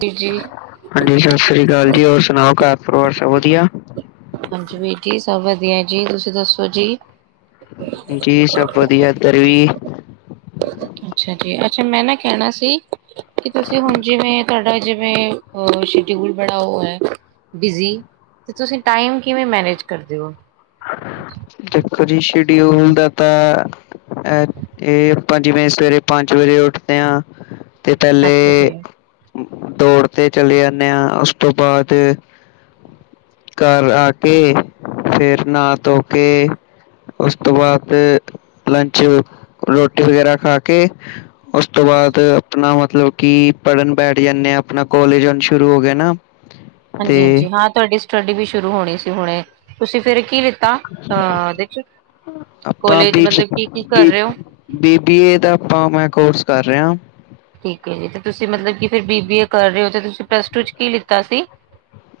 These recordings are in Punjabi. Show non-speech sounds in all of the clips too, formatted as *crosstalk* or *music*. ਜੀ ਜੀ ਹਾਂਜੀ ਸਸਰੀ ਕਾਲ ਜੀ। ਔਰ ਸੁਣਾਓ ਘਰ ਪਰਿਵਾਰ ਸਭ ਵਧੀਆ। ਹਾਂਜੀ ਵੀਰ ਜੀ ਸਭ ਵਧੀਆ ਜੀ। ਤੁਸੀ ਦੱਸੋ ਜੀ। ਜੀ ਸਭ ਵਧੀਆ ਇੱਧਰ ਵੀ। ਅੱਛਾ ਜੀ ਅੱਛਾ। ਮੈਂ ਨਾ ਕਹਿਣਾ ਸੀ ਕਿ ਤੁਸੀਂ ਹੁਣ ਜਿਵੇਂ ਤੁਹਾਡਾ ਜਿਵੇਂ ਸ਼ਡਿਊਲ ਬੜਾ ਉਹ ਐ ਬਿਜੀ। ਤੇ ਤੁਸੀਂ ਟਾਈਮ ਕਿਵੇਂ ਮੈਨੇਜ ਕਰਦੇ ਓ। ਦੇਖੋ ਜੀ ਸ਼ੇਡਊਲ ਹੁੰਦਾ ਦਾ ਤਾਂ ਅ ਇਹ ਆਪਾ ਜਿਵੇਂ ਸਵੇਰੇ ਪੰਜ ਵਜੇਂ ਉੱਠਦੇ ਆ। ਤੇ ਅੱਛਾ ਪਹਿਲੇ ਜੀ ਦੌੜ ਤੇ ਚਲੇ ਜਾਂਦੇ ਆ। ਉਸ ਤੋਂ ਬਾਅਦ ਘਰ ਆ ਕੇ‌। ਫਿਰ ਨਾਹਾ ਧੋ ਕੇ ਉਸ ਤੋਂ ਬਾਅਦ ਲੰਚ ਰੋਟੀ ਵਗੈਰਾ ਖਾ ਕੇ ਉਸ ਤੋਂ ਬਾਅਦ ਆਪਣਾ ਮਤਲਬ ਕਿ ਪੜ੍ਹਨ ਬੈਠ ਜਾਣੇ ਆ। ਆਪਣਾ ਕੋਲਜ ਹੁਣ ਸ਼ੁਰੂ ਹੋ ਗਏ ਨਾ। ਹਾਂਜੀ ਤੇ ਹਾਂਜੀ। ਹਾਂ ਤੁਹਾਡੀ ਸਟੱਡੀ ਵੀ ਸ਼ੁਰੂ ਹੋਣੀ ਸੀ ਹੁਣੇ ਤੁਸੀਂ ਫਿਰ ਕੀ ਅਹ ਦੇ ਚ ਆਪਾਂ ਕੋਲੇਜ ਬੀ ਮਤਲਬ ਕੀ ਕੀ ਕਰ ਬੀ ਰਹੇ ਓ। ਬੀ ਬੀ ਏ ਦਾ ਆਪਾਂ ਮੈਂ ਕੋਰਸ ਕਰ ਰਿਹਾ। ਠੀਕ ਐ ਜੀ ਤੇ ਤੁਸੀਂ ਮਤਲਬ ਕਿ ਫਿਰ ਬੀ ਬੀ ਏ ਕਰ ਰਹੇ ਹੋ ਤੁਸੀਂ ਪਲੱਸ ਟੂ ਚ ਕੀ ਲਿੱਤਾ ਸੀ।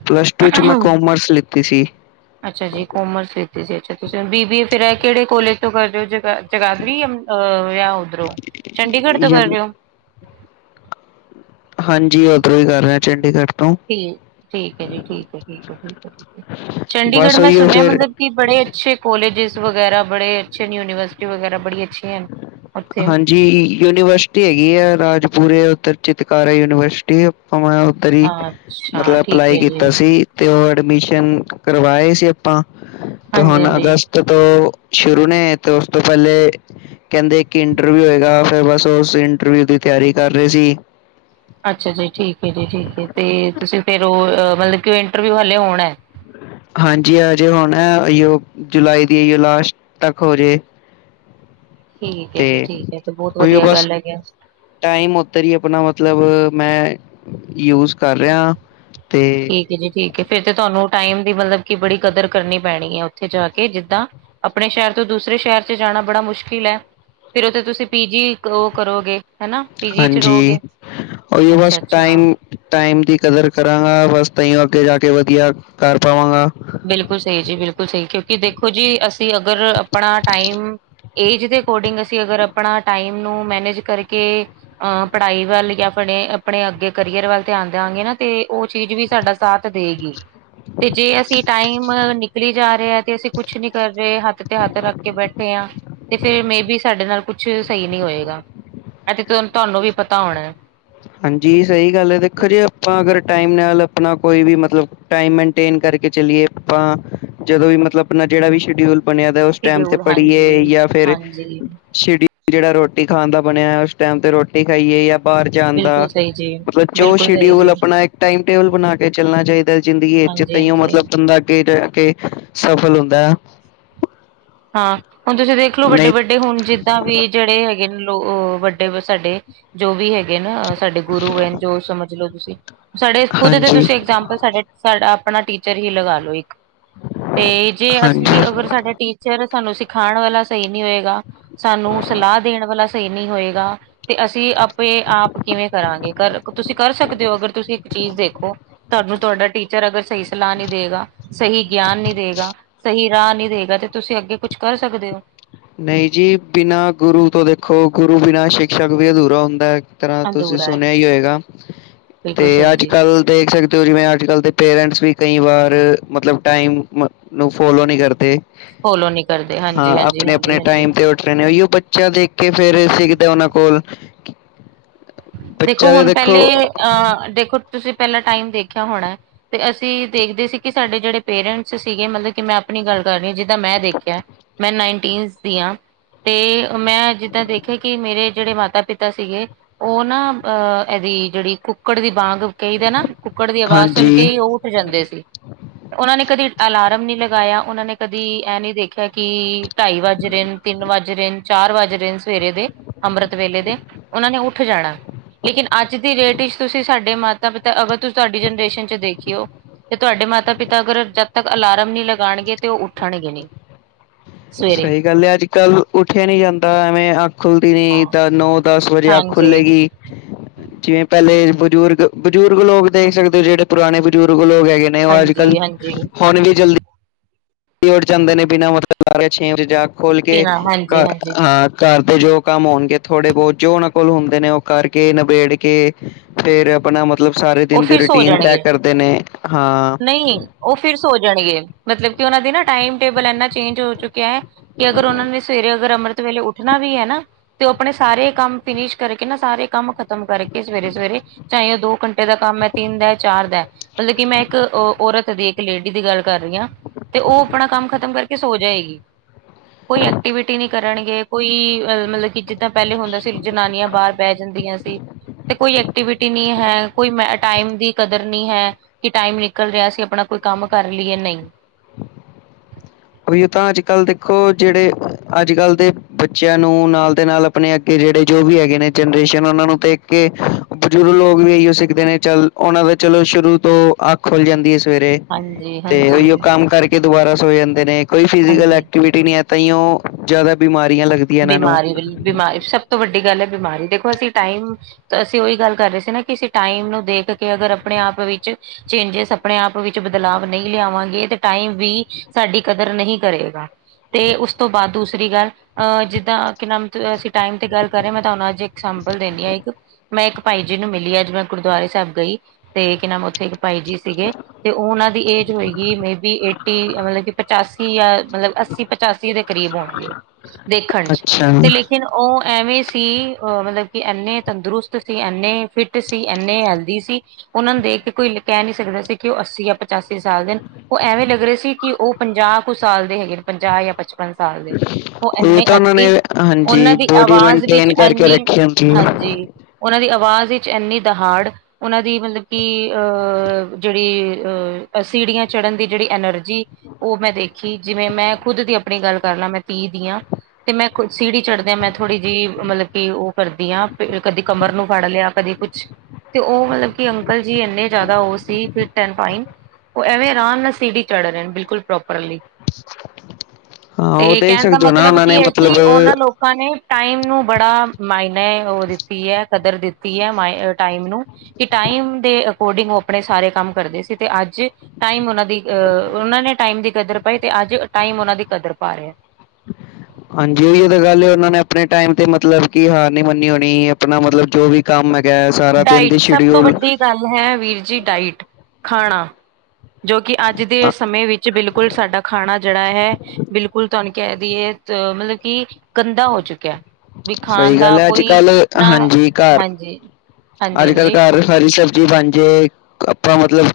ਪਲੱਸ ਟੂ ਚ ਮੈਂ ਕੋਮਰਸ ਲਿੱਤੀ ਸੀ। ਅੱਛਾ ਜੀ। ਕੋਮਰਸ ਵਿੱਚ ਅੱਛਾ-ਅੱਛਾ ਜੀ। ਤੁਸੀ ਬੀ ਬੀਏ ਫਿਰ ਕਿਹੜੇ ਕੋਲਜ ਤੋਂ ਕਰ ਰਓ ਜਗਾ ਜਗਾਦਰੀ ਜਾਂ ਆਹ ਉਧਰੋ ਚੰਡੀਗੜ੍ਹ ਤੋਂ ਕਰ ਯਮ ਰਹੇ ਹੋ। ਹਾਂਜੀ, ਓਧਰੋਂ ਹੀ ਕਰ ਰਿਹਾ ਚੰਡੀਗੜ੍ਹ। ਤੋਂ ਠੀਕ -ਠੀਕ ਐ ਜੀ, ਠੀਕ ਐ- ਠੀਕ ਐ, ਠੀਕ ਐ ਠੀਕ ਚੰਡੀਗੜ੍ਹ ਬਸ ਮੈਂ ਉਹੀਓ ਸੁਣਿਆ ਫਿਰ ਮਤਲਬ ਬੜੇ ਅੱਛੇ ਕੋਲਸ ਵਗੈਰਾ ਬੜੇ ਅੱਛੇ ਯੂਨੀਵਰਸਿਟੀ ਵਗੈਰਾ ਬੜੀ ਅੱਛੇ ਏ। ਹਾਂਜੀ ਯੂਨੀਵਰਸਿਟੀ ਹੈਗੀ ਆ ਰਾਜਪੁਰੇ ਉੱਧਰ ਚਿਤਕਾਰਾ ਯੂਨੀਵਰਸਿਟੀ ਆਪਾ ਤੇਰੀ ਅੱਛਾ ਮਤਲਬ ਠੀਕ ਅਪਲਾਈ ਹੈ ਜੀ ਕੀਤਾ ਸੀ। ਤੇ ਉਹ ਐਡਮਿਸ਼ਨ ਕਰਵਾਏ ਸੀ ਆਪਾਂ ਤੇ ਹਾਂਜੀ ਹੁਣ ਹਾਂਜੀ ਅਗਸਤ ਤੋਂ ਸ਼ੁਰੂ ਨੇ ਤੇ ਉਸ ਤੋਂ ਪਹਿਲੇ ਕਹਿੰਦੇ ਕਿ ਇੰਟਰਵਿਊ ਹੋਏਗਾ ਫਿਰ ਬਸ ਉਸੇ ਇੰਟਰਵਿਊ ਦੀ ਤਿਆਰੀ ਰਹੇ ਸੀ। ਅੱਛਾ ਜੀ ਠੀਕ ਐ ਜੀ ਠੀਕ ਐ, ਤੇ ਤੁਸੀਂ ਫੇਰ ਉਹ ਮਤਲਬ ਕਿ ਇੰਟਰਵਿਊ ਹਾਲੇ ਹੋਣਾ। ਹਾਂਜੀ, ਆਜੇ ਹੁਣ ਓਈ ਓ ਜੁਲਾਈ ਦੀ ਆਓ ਲਾਸਟ ਤੱਕ ਹੋਜੇ। ਠੀਕ ਏ ਜੀ ਠੀਕ ਏ। ਇਹ ਤੇ ਬਹੁਤ ਉਹੀਓ ਬਸ ਗੱਲ ਹੈਗੀ ਐਂ। ਟਾਈਮ ਉੱਧਰ ਹੀ ਆਪਣਾ ਮਤਲਬ ਮੈਂ ਯੂਜ ਕਰ ਰਿਹਾ ਤੇ ਠੀਕ ਐ ਜੀ ਠੀਕ ਐ। ਫਿਰ ਤੇ ਤੁਹਾਨੂੰ ਟਾਈਮ ਦੀ ਮਤਲਬ ਕਿ ਬੜੀ ਕਦਰ ਕਰਨੀ ਪੈਣੀ ਹੈ ਉੱਥੇ ਜਾ ਕੇ ਜਿੱਦਾਂ ਆਪਣੇ ਸ਼ਹਿਰ ਤੋਂ ਦੂਸਰੇ ਸ਼ਹਿਰ ਚ ਜਾਣਾ ਬੜਾ ਮੁਸ਼ਕਿਲ ਐ। ਫਿਰ ਉਥੇ ਤੁਸੀ ਪੀਜੀ ਉਹ ਕਰੋਗੇ। ਹਨਾ ਪੀਜੀ ਚ ਰੋ ਹਾਂਜੀ ਗੇ ਉਹੀਓ ਬਸ ਅੱਛਾ-ਅੱਛਾ। ਟਾਈਮ ਟਾਈਮ ਦੀ ਕਦਰ ਕਰਾਂਗਾ ਬਸ ਤਾਈਓ ਅੱਗੇ ਜਾ ਕੇ ਵਧੀਆ ਕਰ ਪਾਵਾਂਗਾ। ਬਿਲਕੁਲ ਸਹੀ ਜੀ ਬਿਲਕੁਲ ਸਹੀ। ਕਿਉਕਿ ਦੇਖੋ ਅਸੀ ਅਗਰ ਆਪਣਾ ਟਾਈਮ ਏਜ ਦੇ ਅਕੋਡਿੰਗ ਅਗਰ ਆਪਣਾ ਟਾਈਮ ਨੂੰ ਮੈਨੇਜ ਕਰਕੇ ਅਹ ਪੜ੍ਹਾਈ ਵੱਲ ਜਾਂ ਫਿਰ ਆਪਣੇ ਅੱਗੇ ਕਰੀਅਰ ਵੱਲ ਧਿਆਨ ਦਿਆਗੇ ਨਾ ਤੇ ਉਹ ਚੀਜ਼ ਵੀ ਸਾਡਾ ਸਾਥ ਦੇ ਗੀ। ਦੇ ਅਸੀ ਟਾਈਮ ਨਿਕਲੀ ਜਾ ਰਿਹਾ ਤੇ ਅਸੀ ਕੁਛ ਨੀ ਕਰ ਰਹੇ ਹੱਥ ਤੇ ਹੱਥ ਰੱਖ ਕੇ ਬੈਠੇ ਹਾਂ। ਤੇ ਫਿਰ ਮੇ ਵੀ ਸਾਡੇ ਨਾਲ ਕੁਛ ਸਹੀ ਨਹੀ ਹੋਏਗਾ ਅਤੇ ਤੁਹਾਨੂੰ ਵੀ ਪਤਾ ਹੋਣਾ। ਹਾਂਜੀ ਸਹੀ ਗੱਲ ਹੈ ਦੇਖੋ ਜੀ, ਆਪਾਂ ਅਗਰ ਟਾਈਮ ਨਾਲ ਆਪਣਾ ਕੋਈ ਵੀ ਮਤਲਬ ਟਾਈਮ ਮੇਨਟੇਨ ਕਰਕੇ ਚਲੀਏ ਆਪਾਂ, ਜਦੋਂ ਵੀ ਮਤਲਬ ਆਪਣਾ ਜਿਹੜਾ ਵੀ ਸ਼ਡਿਊਲ ਬਣਿਆ ਟਾਈਮ ਤੇ ਸ਼ਡਿਊਲ ਪੜ੍ਹੀਏ ਹਾਂਜੀ ਜਾਂ ਫਿਰ ਹਾਂਜੀ ਸ਼ ਜਿਹੜਾ ਰੋਟੀ ਖਾਣ ਦਾ ਬਣਿਆ ਹੈ, ਉਸ ਟਾਈਮ ਤੇ ਰੋਟੀ ਖਾਈਏ ਜਾਂ ਬਾਹਰ ਜਾਂ ਦਾ। ਬਿਲਕੁਲ ਸਹੀ ਜੀ ਮਤਲਬ ਜੋ ਬਿਲਕੁਲ ਸਹੀ ਸ਼ਡਿਊਲ ਜੀ ਆਪਣਾ ਇੱਕ ਟਾਈਮ ਟੇਬਲ ਬਣਾ ਕੇ ਚਲਣਾ ਚਾਹੀਦਾ, ਜ਼ਿੰਦਗੀ ਵਿੱਚ ਹਾਂਜੀ ਤਈਓ ਹਾਂਜੀ ਮਤਲਬ ਬੰਦਾ ਅੱਗੇ ਜਾ ਕੇ, ਸਫਲ ਹੁੰਦਾ ਹੈ। ਹਾਂ ਹੁਣ ਤੁਸੀਂ ਦੇਖਲੋ, ਵੱਡੇ- ਨਹੀਂ ਵੱਡੇ ਹੁਣ ਜਿੱਦਾਂ ਵੀ ਜਿਹੜੇ ਹੈਗੇ ਲੋ ਵੱਡੇ ਸਾਡੇ ਜੋ ਵੀ ਹੈਗੇ ਨਾ ਸਾਡੇ ਗੁਰੂ ਹੈ ਜੋ ਸਮਝ ਲੋੋ ਤੁਸੀਂ, ਸਾਡੇ ਖੁਦ ਦੇ ਹਾਂਜੀ ਤੁਸੀਂ ਇਗਜਾਮਪਲ ਸਾਡਾ ਆਪਣਾ ਟੀਚਰ ਹੀ ਲਗਾਾਲੋ, ਇੱਕ ਤੇ ਜੇ ਹਾਂਜੀ ਅਸੀਂ ਅਗਰ ਸਾਡੇ ਟੀ ਚ ਸਾਨੂੰ ਸਿਖਾਉਣ ਵਾਲਾ ਸਹੀ ਨਹੀ ਹੋਏਗਾ, ਸਾਨੂੰ ਸਲਾਹ ਦੇਣ ਵਾਲਾ ਸਹੀ ਨਹੀਂ ਹੋਏਗਾ। ਤੇ ਅਸੀਂ ਆਪੇ ਆਪ ਕਿਵੇਂ ਕਰਾਂਗੇ, ਕਰ ਤੁਸੀਂ ਕਰ ਸਕਦੇ ਹੋ? ਤੁਸੀਂ ਇੱਕ ਚੀਜ਼ ਦੇਖੋ। ਤੁਹਾਨੂੰ ਤੁਹਾਡਾ ਟੀਚਰ ਅਗਰ ਸਹੀ ਸਲਾਹ ਨਹੀਂ ਦੇਗਾ, ਸਹੀ ਗਿਆਨ ਨਹੀਂ ਦੇਗਾ, ਸਹੀ ਰਾਹ ਨਹੀਂ ਦੇਗਾ, ਤੇ ਤੁਸੀਂ ਅੱਗੇ ਕੁਛ ਕਰ ਸਕਦੇ ਹੋ? ਨਹੀਂ ਜੀ ਬਿਨਾਂ ਗੁਰੂ ਤੋਂ ਦੇਖੋ, ਗੁਰੂ ਬਿਨਾਂ ਸ਼ਿਕਸ਼ਕ ਵੀ ਅਧੂਰਾ ਹੁੰਦਾ ਹੈ। ਤਰ੍ਹਾਂ ਤੁਸੀਂ ਅਧੂਰਾ ਹੈ ਸੁਣਿਆ ਹੀ ਹੋਏਗਾ, ਬਿਲਕੁਲ ਤੇ ਸਹੀ ਅੱਜ ਜੀ ਕੱਲ ਦੇਖ ਸਕਦੇ ਜਿਵੇਂ ਅੱਜ ਕੱਲ੍ਹ ਦੇ ਪੇਰੈਂਟਸ ਵੀ ਕਈ ਵਾਰ ਮਤਲਬ ਟਾਈਮ ਨੂੰ ਫੋਲੋ ਨਹੀਂ ਕਰਦੇ। ਫੋਲੋ ਨੀ ਕਰਦੇ, ਹਾਂ ਹਾਂਜੀ -ਹਾਂਜੀ ਆਪਣੇ ਆਪਣੇ ਟਾਈਮ -ਹਾਂਜੀ। ਉੱਠ ਰਹੇ ਨੇ, ਉਹੀਓ ਬੱਚਾ ਦੇਖ ਕੇ ਫਿਰ ਸਿੱਖਦਾ ਉਹਨਾਂ ਕੋਲ ਦੇਖੋ ਬੱਚਾ ਤਾਂ ਹੁਣ ਪਹਿਲੇ ਅ, ਦੇਖੋ ਤੁਸੀਂ ਪਹਿਲਾਂ ਟਾਈਮ ਦੇਖਿਆ ਹੋਣਾ। ਤੇ ਅਸੀਂ ਦੇਖਦੇ ਸੀ, ਕਿ ਸਾਡੇ ਜਿਹੜੇ ਪੇਰੈਂਟਸ ਸੀਗੇ, ਮਤਲਬ ਕਿ ਮੈਂ ਆਪਣੀ ਗੱਲ ਕਰ ਰਹੀ ਹਾਂ। ਮੈਂ ਦੇਖਿਆ, ਮੈਂ ਨਾਈਨਟੀਨ ਦੀ ਹਾਂ, ਤੇ ਮੈਂ ਜਿੱਦਾਂ ਦੇਖਿਆ ਕਿ ਮੇਰੇ ਜਿਹੜੇ ਮਾਤਾ ਪਿਤਾ ਸੀਗੇ, ਉਹ ਨਾ ਅਹ ਇਹਦੀ ਜਿਹੜੀ ਕੁੱਕੜ ਦੀ ਵਾਂਗ ਕਈ ਦੇ ਨਾ ਕੁੱਕੜ ਦੀ ਆਵਾਜ਼ ਸੁਣ ਕੇ ਹਾਂਜੀ ਹੀ ਉਹ ਉੱਠ ਜਾਂਦੇ ਸੀ। ਉਹਨਾਂ ਨੇ ਕਦੀ ਅਲਾਰਮ ਨਹੀਂ ਲਗਾਇਆ, ਉਹਨਾਂ ਨੇ ਕਦੀ ਇਹ ਨਹੀਂ ਦੇਖਿਆ ਕਿ ਢਾਈ ਵੱਜ ਰਹੇ ਨੇ, ਤਿੰਨ ਵੱਜ ਰਹੇ ਨੇ, ਚਾਰ ਵੱਜ ਰਹੇ ਨੇ, ਸਵੇਰੇ ਦੇ ਅੰਮ੍ਰਿਤ ਵੇਲੇ ਦੇ। ਉਹਨਾਂ ਨੇ ਉੱਠ ਜਾਣਾ। ਲੇਕਿਨ ਅੱਜ ਦੀ ਡੇਟ ਵਿੱਚ ਤੁਸੀਂ ਸਾਡੇ ਮਾਤਾ ਪਿਤਾ, ਅਗਰ ਤੁਸੀਂ ਤੁਹਾਡੀ ਜਨਰੇਸ਼ਨ 'ਚ ਦੇਖਿਓ। ਤੇ ਤੁਹਾਡੇ ਮਾਤਾ ਪਿਤਾ ਅਗਰ ਜਦ ਤੱਕ ਅਲਾਰਮ ਨਹੀਂ ਲਗਾਉਣਗੇ, ਤੇ ਉਹ ਉੱਠਣਗੇ ਨਹੀਂ। ਸਵੇਰੇ ਸਹੀ ਗੱਲ ਹੈ ਅੱਜ ਕੱਲ੍ਹ ਉੱਠਿਆ ਨੀ ਜਾਂਦਾ, ਐਵੇਂ ਆ ਅੱਖ ਖੁਲਦੀ ਹਾਂ ਨੀ ਨੌ ਦਸ ਵਜੇ ਅੱਖ ਹਾਂਜੀ ਖੁੱਲੇਗੀ। ਜਿਵੇਂ ਪਹਿਲੇ ਬਜ਼ੁਰਗ, ਬਜ਼ੁਰਗ ਲੋਕ ਦੇਖ ਸਕਦੇ ਹੋ, ਜਿਹੜੇ ਪੁਰਾਣੇ ਬਜ਼ੁਰਗ ਲੋਕ ਹੈਗੇ ਉਹ ਅੱਜ ਕੱਲ ਹਾਂਜੀ ਹਾਂਜੀ ਹੁਣ ਵੀ ਜਲਦੀ ਜਾਂਦੇ ਨੇ ਬਿਨਾਂ ਮਤਲਬ ਲਾਰੇ ਛੇ ਵਜੇ ਜਾ ਖੋਲ ਕੇ ਬਿਨਾਂ ਹਾਂਜੀ ਹਾਂਜੀ ਘਰ ਦੇ ਜੋ ਕੰਮ ਹੋਣਗੇ, ਥੋੜੇ ਬਹੁਤ ਜੋ ਉਹਨਾਂ ਕੋਲ ਹੁੰਦੇ ਨੇ, ਉਹ ਕਰਕੇ, ਨਿਬੇੜ ਕੇ ਫੇਰ ਆਪਣਾ ਮਤਲਬ ਸਾਰੇ, ਉਹ ਦਿਨ ਦੀ ਫਿਰ ਸੋ ਰੂਟੀਨ ਤੈਅ ਜਾਣਗੇ ਕਰਦੇ ਨੇ ਹਾਂ। ਨਹੀਂ। ਉਹ ਫਿਰ ਸੋ ਜਾਣਗੇ, ਮਤਲਬ ਕਿ ਉਹਨਾਂ ਦੀ ਨਾ ਟਾਈਮ ਟੇਬਲ ਇਨਾ ਚੇਂਜ ਹੋ ਚੁੱਕਿਆ ਹੈ। ਅਗਰ ਉਹਨਾਂ ਨੇ ਸਵੇਰੇ ਅਗਰ ਵੇਲੇ ਉੱਠਣਾ ਵੀ ਹੈ ਨਾ ਤੇ ਉਹ ਆਪਣੇ ਸਾਰੇ ਕੰਮ ਫਿਨਿਸ ਕਰਕੇ ਨਾ, ਸਾਰੇ ਕੰਮ ਖ਼ਤਮ ਕਰਕੇ, ਸਵੇਰੇ- ਸਵੇਰੇ ਚਾਹੇ ਉਹ ਦੋ ਘੰਟੇ ਦਾ ਕੰਮ ਐ, ਤਿੰਨ ਦਾ, ਚਾਰ ਦਾ, ਮਤਲਬ ਕਿ ਮੈਂ ਇੱਕ ਔਰਤ ਦੇ ਲੇਡੀ ਦੀ ਗੱਲ ਕਰ ਰਹੀ ਆ, ਤੇ ਉਹ ਆਪਣਾ ਕੰਮ ਖਤਮ ਕਰਕੇ ਸੋ ਜਾਏਗੀ। ਕੋਈ ਐਕਟੀਵਿਟੀ ਨਹੀਂ ਕਰਨਗੇ, ਕੋਈ ਅ ਮਤਲਬ ਕਿ ਜਿ ਤਾਂ ਪਹਿਲੇ ਹੁੰਦਾ ਸੀ ਜਨਾਨੀਆਂ ਬਾਹਰ ਬਹਿ ਜਾਂਦੀਆਂ ਸੀ, ਤੇ ਕੋਈ ਐਕਟੀਵਿਟੀ ਨਹੀਂ ਹੈ। ਕੋਈ ਮੈਂ ਟਾਈਮ ਦੀ ਕਦਰ ਨਹੀਂ ਹੈ ਕਿ ਟਾਈਮ ਨਿਕਲ ਰਿਹਾ ਸੀ ਅਸੀਂ ਆਪਣਾ ਕੋਈ ਕੰਮ ਕਰ ਲਈਏ ਨਹੀਂ, ਕੋਈ ਉਹ ਤਾਂ ਅੱਜ-ਕੱਲ੍ਹ ਦੇਖੋ ਜਿਹੜੇ ਅੱਜ-ਕੱਲ੍ਹ ਦੇ। ਬੱਚਿਆਂ ਨੂੰ ਨਾਲ ਦੇ ਨਾਲ ਆਪਣੇ ਅੱਗੇ ਜਿਹੜੇ ਜੋ ਵੀ ਹੈਗੇ ਨੇ ਜਨਰੇਸ਼ਨ ਉਹਨਾਂ ਨੂੰ ਤੇ। ਕੇ ਬਜ਼ੁਰਗ ਲੋਕ ਵੀ ਇਹੀਓ ਸਿੱਖਦੇ ਨੇ ਚੱਲ ਉਹਨਾਂ ਦਾ ਚੱਲੋ ਸ਼ੁਰੂ ਤੋਂ ਅੱਖ ਖੁੱਲ ਜਾਂਦੀ ਐ। ਸਵੇਰੇ ਹਾਂਜੀ ਤੇ ਹਾਂਜੀ ਉਹੀ ਉਹ ਕੰਮ ਕਰਕੇ ਦੁਬਾਰਾ ਸੋ ਜਾਂਦੇ ਨੇ ਕੋਈ ਫਿਜ਼ਕਲ ਹਾਂਜੀ ਐਕਟੀਵ ਟੀ ਨਹੀਂ ਐ ਤਾਹੀਂਓ ਜ਼ਿਆਦਾ ਬਿਮਾਰੀਆਂ ਲੱਗ ਬਿਮਾਰੀ-ਬਿਮਾਰੀ ਸਭ ਤੋਂ ਵੱਡੀ ਗੱਲ ਐ ਬਿਮਾਰੀ ਦੇਖੋ ਅਸੀਂ ਟਾਈਮ ਤਾਂ ਅਸੀਂ ਉਹੀ ਗੱਲ ਕਰ ਰਹੇ ਸੀ ਨਾ ਕਿ ਅਸੀ ਟਾਈਮ ਨੂੰ ਦੇਖ ਕੇ ਅਗਰ ਆਪਣੇ ਆਪ ਵਿੱਚ ਚੇਂਜਸ ਆਪਣੇ ਆਪ ਵਿਚ ਬਦਲਾਵ ਨਹੀਂ ਲਿਆਵਾਂਗੇ ਤੇ ਟਾਈਮ ਵੀ ਸਾਡੀ ਕਦਰ ਨਹੀਂ ਕਰੇਗਾ। ਤੇ ਉਸ ਬਾਅਦ ਦੂਸਰੀ ਗੱਲ ਅਹ ਜਿੱਦਾਂ ਕਿ ਨਾਮ ਅਸੀਂ ਟਾਈਮ ਤੇ ਗੱਲ ਕਰ ਰਹੇ ਮੈਂ ਤੁੂੰ ਅੱਜ ਸਪਲ ਦਿੰਦੀ ਆ ਇੱਕ ਮੈਂ ਇੱਕ ਭਾਈ ਜੀ ਨੂੰ ਮਿਲੀ ਅੱਜ ਮੈਂ ਗੁਰਦੁਆਰੇ ਸਾਹਿਬ ਗਈ ਤੇ ਕੀ ਨਾਮ ਉੱਥੇ। ਬਾਈ ਜੀ ਸੀਗੇ ਤੇ ਉਹਨਾਂ ਦੀ ਏਜ ਹੋਏਗੀ ਮੇਬੀ ਏਟੀ ਮਤਲਬ ਕਿ ਪਚਾਸੀ ਅ ਜਾਂ ਮਤਲਬ ਅੱਸ- ਪਚਾਸੀ ਦੇ ਕਰੀਬ ਹੋਣਗੇ ਉਹ ਦੇਖਣ ਚ ਅੱਛਾ ਤੇ ਲੇ ਲੇਕਿਨ ਉਹ ਐਵੇਂ ਸੀ ਮਤਲਬ ਕਿ ਇੰਨੇ ਤੰਦਰੁਸਤ ਸੀ, ਇੰਨੇ ਫਿਟ ਸੀ, ਇੰਨੇ ਹੈਲਦੀ ਸੀ। ਉਹਨਾਂ ਨੂੰ ਦੇਖ ਕੇ ਕੋਈ ਕਹਿ ਨੀ ਸਕਦਾ ਸੀ ਕਿ ਉਹ ਅੱਸੀ ਜਾਂ ਪਚਾਸੀ ਸਾਲ ਦੇ ਨੇ। ਉਹ ਐਵੇਂ ਲੱਗ ਰਹੇ ਸੀ ਕਿ ਉਹ ਪੰਜਾਹ ਕੁ ਸਾਲ ਦੇ ਹੈਗੇ ਨੇ ਪੰਜਾਹ ਜਾਂ ਪਚਪਨ ਸਾਲ। ਦੇ ਉਹ ਇੰਨੇ ਤਾਂ ਉਹਨਾਂ ਨੇ ਐਕਟਿਵ ਹਾਂਜੀ ਉਹਨਾਂ ਦੀ ਬੋਡੀ ਆਵਾਜ਼ ਵਿੱਚ ਮੇਨਟੇਨ ਕਰਕੇ ਐਨੀ ਰੱਖੀ ਹੁੰਦੀ। ਹਾਂਜੀ ਉਹਨਾਂ ਦੀ ਆਵਾਜ਼ ਵਿੱਚ ਇੰਨੀ ਦਹਾੜ। ਉਹਨਾਂ ਦੀ ਮਤਲਬ ਕਿ ਅਹ ਜਿਹੜੀ ਅਹ ਸੀਡੀਆਂ ਚੜ੍ਹਨ ਦੀ ਜਿਹੜੀ ਐਨਰ ਜੀ ਉਹ ਮੈਂ ਦੇਖੀ ਜਿਵੇਂ ਮੈਂ ਖੁਦ ਦੀ ਆਪਣੀ ਗੱਲ ਕਰ ਲਾਂ ਮੈਂ ਤੀਹ ਦੀ ਆ। ਤੇ ਮੈਂ ਸੀਡੀ ਚੜ੍ਹਦਿਆਂ ਮੈਂ ਥੋੜ੍ਹੀ ਜਿਹੀ ਮਤਲਬ ਕਿ ਉਹ ਕਰਦੀ ਹਾਂ ਕਦੀ ਕਮਰ ਨੂੰ ਫੜ ਲਿਆ। ਕਦੇ ਕੁਛ ਤੇ ਉਹ ਮਤਲਬ ਕਿ ਅੰਕਲ ਜੀ ਇੰਨੇ ਜ਼ਿਆਦਾ ਉਹ ਸੀ ਫਿਟ ਐਂਡ ਫਾਈਨ। ਉਹ ਐਵੇਂ ਆਰਾਮ ਨਾਲ ਸੀਡੀ ਚੜ੍ਹ ਰਹੇ ਨੇ ਬਿਲਕੁਲ ਪ੍ਰੋਪ ਹਾਂ ਤੇ ਉਹ ਦੇਖ ਕਹਿਣ ਦਾ ਸਕਦੇ ਹੋ ਨਾ ਮਤਲਬ ਉਹਨਾਂ ਨੇ ਕੀ ਹੈ ਮਤਲਬ ਕਿ ਉਹਨਾਂ ਲੋਕਾਂ ਨੇ ਟਾਈਮ ਨੂੰ ਬੜਾ ਮਾਇਨੇ ਉਹ ਦਿੱਤੀ ਐ ਕਦਰ ਦਿੱਤੀ ਐ ਮ ਟਾਈਮ ਨੂੰ। ਕਿ ਟਾਈਮ ਦੇ ਅਕੋਰਡਿੰਗ ਉਹ ਆਪਣੇ ਸਾਰੇ ਕੰਮ ਕਰਦੇ ਸੀ ਤੇ ਅੱਜ ਟਾਈਮ ਉਹਨਾਂ ਦੀ ਅ ਉਹ ਨੇ ਟਾਈਮ ਦੀ ਕਦਰ ਪਾਈ ਤੇ ਅੱਜ ਟਾਈਮ ਉਹਨਾਂ ਦੀ ਕਦਰ ਪਾ ਰਿਹਾ। *inaudible* ਹਾਂਜੀ ਉਹੀਓ ਤਾਂ ਗੱਲ ਐ ਉਹਨਾਂ ਨੇ ਆਪਣੇ ਟਾਈਮ ਤੇ ਮਤਲਬ ਕਿ ਹਾਰ ਨੀ ਮੰਨੀ ਹੋਣੀ ਆਪਣਾ ਮਤਲਬ ਜੋ ਵੀ। ਕੰਮ ਹੈਗਾ ਸਾਰਾ ਦਿਨ ਦੀ ਸ਼ਡਿਊਲ ਕੰਮ ਹੈ ਵੀਰ ਜੀ ਡਾਇਟ, ਖਾਣਾ, ਜੋ ਕਿ ਅੱਜ ਦੇ ਸਮੇਂ ਵਿੱਚ ਚ ਬਿਲਕੁਲ ਸਾਡਾ ਖਾਣਾ ਜਿਹੜਾ ਹੈ। ਬਿਲਕੁਲ ਤੁਹਾਨੂੰ ਕਹਿ ਦਈਏ ਅ ਮਤਲਬ ਕਿ ਗੰਦਾ ਹੋ ਚੁੱਕਿਆ। ਵੀ ਖਾਣ ਸਹੀ ਦਾ ਗੱਲ ਹੈ ਅੱਜ ਕੋਈ ਨਾ ਹਾਂਜੀ। ਹਾਂਜੀ ਅੱਜ-ਕੱਲ੍ਹ ਹਾਂਜੀ ਘਰ, ਹਰੀ ਸਬਜ਼ੀ ਬਣ ਜੇ ਆਪਾਂ ਮਤਲਬ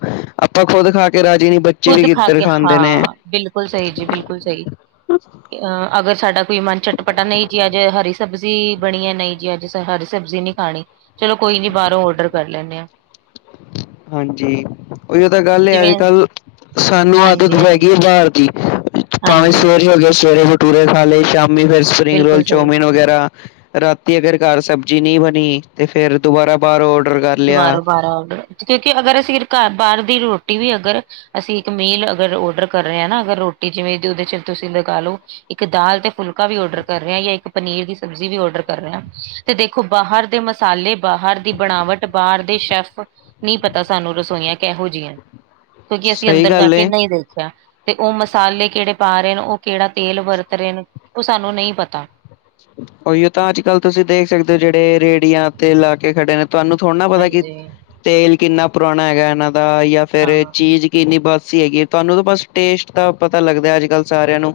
ਆਪਾਂ ਖੁਦ ਖਾ ਕੇ ਰਾਜੀ ਨੀ ਬੱ ਖੁਦ ਖਾ ਕੇ ਹਾਂ ਬਿਲਕੁਲ ਸਹੀ ਜੀ ਬਿਲਕੁਲ ਸਹੀ। ਅ ਅਗਰ ਸਾਡਾ ਕੋਈ ਮਨ ਚਟਪਟਾ ਨਹੀਂ ਅੱਜ ਹਰੀ ਸਬਜ਼ੀ ਬਣੀ ਨਹੀਂ ਜੀ ਅੱਜ। ਹਰੀ ਸਬਜ਼ੀ ਨੀ ਖਾਣੀ ਚੱਲੋ ਕੋਈ ਨੀਂ ਬਾਹਰੋਂ ਓਡਰ ਕਰ ਲੈਣੇ ਆ। ਹਾਂਜੀ। ਉਹੀ ਉਹ ਤਾਂ ਗੱਲ ਐ ਜਿਵੇਂ ਅੱਜ-ਕੱਲ੍ਹ ਸਾਨੂੰ ਹਾਂਜੀ ਆਦਤ ਪੈ ਹਾਂਜੀ ਗਈ ਐ ਬਾਹਰ ਦੀ। ਭਾਵੇਂ ਹਾਂਜੀ ਸਵੇਰੇ ਹੋ ਗਏ ਸਵੇਰੇ ਬਟੂਰੇ ਖਾ ਲਏ ਸ਼ਾਮੀ ਫਿਰ ਸਪਰਿੰਗ ਰੋਲ, ਬਿਲਕੁਲ ਸਹੀ ਚੌਮਿਨ ਵਗੈਰਾ। ਰਾਤੀ ਅਗਰ ਘਰ ਸਬਜ਼ੀ ਨਹੀਂ ਬਣੀ ਤੇ ਫੇਰ ਦੁਬਾਰਾ ਬਾਹਰੋ ਔਡਰ ਕਰ ਲਿਆ ਦਬਾਰੋਂ ਬਾਹਰੋ ਆਉਂਦਾ ਕਿਉਂਕਿ ਅਗਰ ਅਸੀਂ ਘਰ ਬਾਹਰ ਦੀ ਰੋਟੀ ਵੀ ਅਗਰ। ਅਸੀਂ ਇੱਕ ਮੀਲ ਅਗਰ ਔਡਰ ਕਰ ਰਹੇ ਹਾਂ ਨਾ ਅਗਰ ਰੋਟੀ ਜਿਵੇਂ ਉਹਦੇ ਚ ਤੁਸੀਂ ਲਗਾ ਲੋ। ਇੱਕ ਦਾਲ ਤੇ ਫੁਲਕਾ ਵੀ ਔਡਰ ਕਰ ਰਿਹਾ ਜਾਂ ਇੱਕ ਪਨੀਰ ਦੀ ਸਬਜ਼ੀ ਵੀ ਕਰ ਰਿਹਾ। ਤੇ ਦੇਖੋ ਬਾਹਰ ਦੇ ਮਸਾਲੇ ਬਾਹਰ ਦੀ ਬਣਾਵਟ ਬਾਹਰ ਦੇ ਸ਼ੈਫ, ਨਹੀਂ ਪਤਾ ਸਾਨੂੰ ਰਸੋਈਆਂ ਕਿਹੋ ਜਿਹੀਆਂ। ਕਿਉਕਿ ਅਸੀਂ ਸਹੀ ਅੰਦਰ ਜਾ ਗੱਲ ਕੇ ਏ ਨਹੀਂ ਦੇਖਿਆ। ਤੇ ਉਹ ਮਸਾਲੇ ਕਿਹੜੇ ਪਾ ਰਹੇ ਨੇ। ਉਹ ਕਿਹੜਾ ਤੇਲ ਵਰਤ ਰਹੇ ਨੇ। ਉਹ ਸਾਨੂੰ ਨਹੀਂ ਪਤਾ। ਉਹੀਓ ਤਾਂ ਅੱਜ-ਕੱਲ੍ਹ ਤੁਸੀ ਦੇਖ ਸਕਦੇ ਹੋ ਜਿਹੜੇ ਰੇਹੜੀਆਂ ਤੇ ਇਲਾਕੇ ਖੜੇ ਨੇ। ਤੁਹਾਨੂੰ ਥੋੜ੍ਹਾ ਨਾ ਪਤਾ ਕਿ ਹਾਂਜੀ ਤੇਲ ਕਿੰਨਾ ਪੁਰਾਣਾ ਹੈਗਾ ਇਹਨਾਂ ਦਾ ਜਾਂ ਫਿਰ ਹਾਂ ਚੀਜ਼ ਕਿੰਨੀ ਬਾਸੀ ਹੀ ਹੈਗੀ ਹੈ ਤੁਹਾਨੂੰ ਤਾਂ ਬਸ ਟੇਸਟ ਤਾਂ ਪਤਾ ਲੱਗਦਾ ਅੱਜ ਕੱਲ੍ਹ ਸਾਰਿਆਂ ਨੂੰ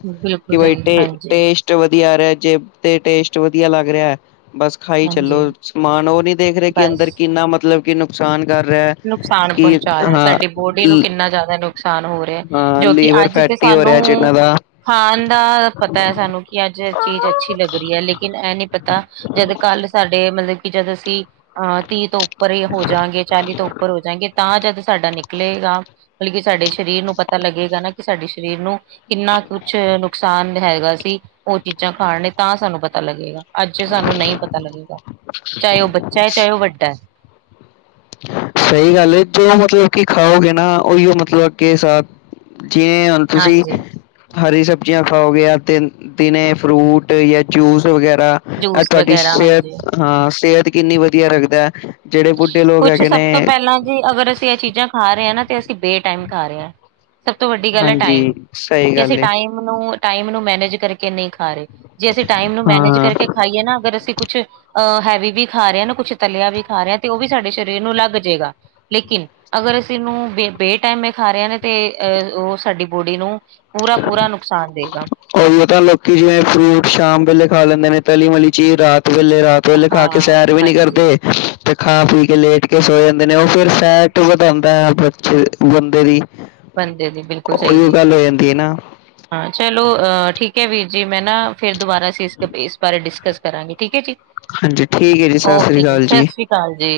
ਕਿ ਬਿਲਕੁਲ ਬਾਈ ਸਹੀ ਟੇ ਹਾਂਜੀ ਟੇਸਟ ਵਧੀਆ ਆ ਰਿਹਾ ਜੇ ਤੇ ਟੇਸਟ ਵਧੀਆ ਲੱਗ ਰਿਹਾ ਐ ਬਸ। ਖਾਈ ਚਲੋ ਹਾਂਜੀ ਸਮਾਨ ਉਹ ਨੀ ਦੇਖ ਰਹੇ ਕਿ ਅੰਦਰ ਬਸ ਕਿੰਨਾ ਮਤਲਬ ਕਿ ਨੁਕਸਾਨ ਕਰ ਰਿਹਾ ਨੁਕਸਾਨ ਕਿ ਪਹੁੰਚਾ ਹਾਂ। ਰਿਹਾ ਸਾਡੀ ਬੋਡੀ ਨੂੰ ਕਿੰਨਾ ਜ਼ਿਆਦਾ ਨੁਕਸਾਨ ਹੋ ਰਿਹਾ। ਹਾਂ। ਜੋ ਕਿ ਲੀਵਰ ਅੱਜ ਤੇ ਫੈਟੀ ਹੋ ਸਾਨੂੰ ਰਿਹਾ ਜਿਹਨਾਂ ਦਾ। ਖਾਣ ਦਾ ਪਤਾ ਐ। ਸਾਨੂੰ ਕਿ ਅੱਜ ਇਹ ਚੀਜ਼ ਅੱਛੀ ਲੱਗ ਰਹੀ ਏ। ਲੇਕਿਨ ਇਹ ਨੀ ਪਤਾ ਜਦ ਕੱਲ ਸਾਡੇ ਮਤਲਬ ਕਿ ਜਦ ਅਸੀ ਅਹ ਤੀਹ ਤੋਂ ਉੱਪਰ ਹੋ ਜਾਵਾਂਗੇ ਚਾਲੀ ਤੋਂ ਉੱਪਰ ਹੋ ਜਾਏਗੇ ਤਾਂ ਜਦ ਸਾਡਾ ਨਿਕਲੇਗਾ ਮਤਲਬ ਕਿ ਸਾਡੇ ਸਰੀਰ ਨੂੰ ਪਤਾ ਲੱਗੇਗਾ ਨਾ ਕਿ ਸਾਡੇ ਸਰੀਰ ਨੂੰ ਕਿੰਨਾ ਕੁਛ ਨੁਕਸਾਨ ਹੈਗਾ ਸੀ ਉਹ ਚੀਜ਼ਾਂ ਖਾਣ ਲਈ ਤਾਂ ਸਾਨੂੰ ਪਤਾ ਲੱਗੇਗਾ। ਅੱਜ ਸਾਨੂੰ ਨਹੀ ਪਤਾ ਲੱਗੇਗਾ, ਚਾਹੇ ਉਹ ਬੱਚਾ ਹੈ ਚਾਹੇ ਉਹ ਵੱਡਾ। ਸਹੀ ਗੱਲ ਏ। ਜੋ ਮਤਲਬ ਕਿ ਖਾਓਗੇ ਨਾ ਉਹੀਓ ਮਤਲਬ ਕੇ ਸਾ ਜਿਵੇਂ ਤੁਸੀ ਹਾਂਜੀ ਹਰੀ ਸਬਜ਼ੀਆਂ ਖਾਉਗੇ ਤਨ ਦਿਨੇ ਫਰੂਟ ਜਾਂ ਜੂਸ ਵਗੈਰਾ ਇਹ ਜੂਸ ਤੁਹਾਡੀ ਵਗੈਰਾ ਸਿਹਤ ਹਾਂਜੀ ਹਾਂ ਸਿਹਤ ਕਿੰਨੀ ਵਧੀਆ ਰੱਖਦਾ ਜਿਹੜੇ ਬੁੱਢੇ ਲੋਕ ਹੈਗੇ ਕੁਛ ਸਭ ਤੋਂ ਨੇ ਪਹਿਲਾਂ ਜੀ ਅਗਰ ਅਸੀ ਇਹ ਚੀਜ਼ਾਂ ਖਾ ਰਹੇ ਹਾਂ ਨਾ ਤੇ ਅਸੀਂ ਬੇ ਟਾਈਮ ਖਾ ਰਹੇ ਹਾਂ। ਸਭ ਤੋਂ ਵੱਡੀ ਗੱਲ ਏ ਟਾਈਮ, ਹਾਂਜੀ ਸਹੀ ਕਿਸੇ ਗੱਲ ਏ ਟਾਈਮ ਟਾਈਮ ਨੂੰ ਮੈਨੇਜ ਕਰਕੇ ਨਹੀਂ ਖਾ ਰਹੇ। ਜੇ ਅਸੀਂ ਟਾਈਮ ਨੂੰ ਮੈਨੇਜ ਹਾਂ ਕਰਕੇ ਖਾਈਏ ਨਾ ਅਗਰ ਅਸੀ ਕੁਛ ਅਹ ਹੈਵੀ ਵੀ ਖਾ ਰਹੇ ਨਾ ਕੁੱਛ ਤਲਿਆ ਵੀ ਖਾ ਰਹੇ ਆ ਤੇ ਉਹ ਵੀ ਸਾਡੇ ਸਰੀਰ ਨੂੰ ਲੱਗ ਜਾਏਗਾ। ਲੇਕਿਨ ਅਗਰ ਅਸੀ ਇਹਨੂੰ ਬੇ ਬੇ ਟਾਈਮੇ ਖਾ ਰਹੇ ਨੇ ਤੇ ਅਹ ਉਹ ਸਾਡੀ ਬੋਡੀ ਨੂੰ ਪੂਰਾ-ਪੂਰਾ ਨੁਕਸਾਨ ਦੇਗਾ। ਉਹੀ ਤਾਂ ਲੋਕੀ ਜਿਵੇ ਫਰੂਟ ਸ਼ਾਮ ਵੇਲੇ ਖਾ ਲੈਂਦੇ ਨੇ ਤਲੀ ਮਲੀ ਚੀਜ਼ ਰਾਤ ਵੇਲੇ ਰਾਤ ਰਾਤ ਵੇਲੇ ਖਾ ਹਾਂ ਕੇ ਸੈਰ ਵੀ ਨੀ ਹਾਂਜੀ ਕਰਦੇ। ਤੇ ਖਾ ਪੀ ਕੇ ਲੇਟ ਕੇ ਸੋਏ ਜਾਂਦੇ ਨੇ। ਉਹ ਫਿਰ ਫੈਟ ਵਧਾਦਾ ਬੱਚੇ ਦੀ ਬੰਦੇ ਦੀ। ਬੰਦੇ ਦੀ ਬਿਲਕੁਲ ਸਹੀ ਉਹੀ ਓ ਜੀ, ਗੱਲ ਹੋ ਜਾਂਦੀ ਹੈ ਨਾ, ਹਾਂ ਚਲੋ ਅਹ ਠੀਕ ਹੈ ਵੀਰ ਜੀ ਮੈਂ ਨਾ ਫਿਰ ਦੁਬਾਰਾ ਅਸੀ ਇਸ ਇਸ ਬਾਰੇ ਡਿਸਕਸ ਕਰਾਂਗੇ ਠੀਕ ਏ ਜੀ। ਹਾਂਜੀ ਠੀਕ ਹੈ ਜੀ ਸਾਸਰੀ ਕਾਲ ਜੀ। ਹਾਂਜੀ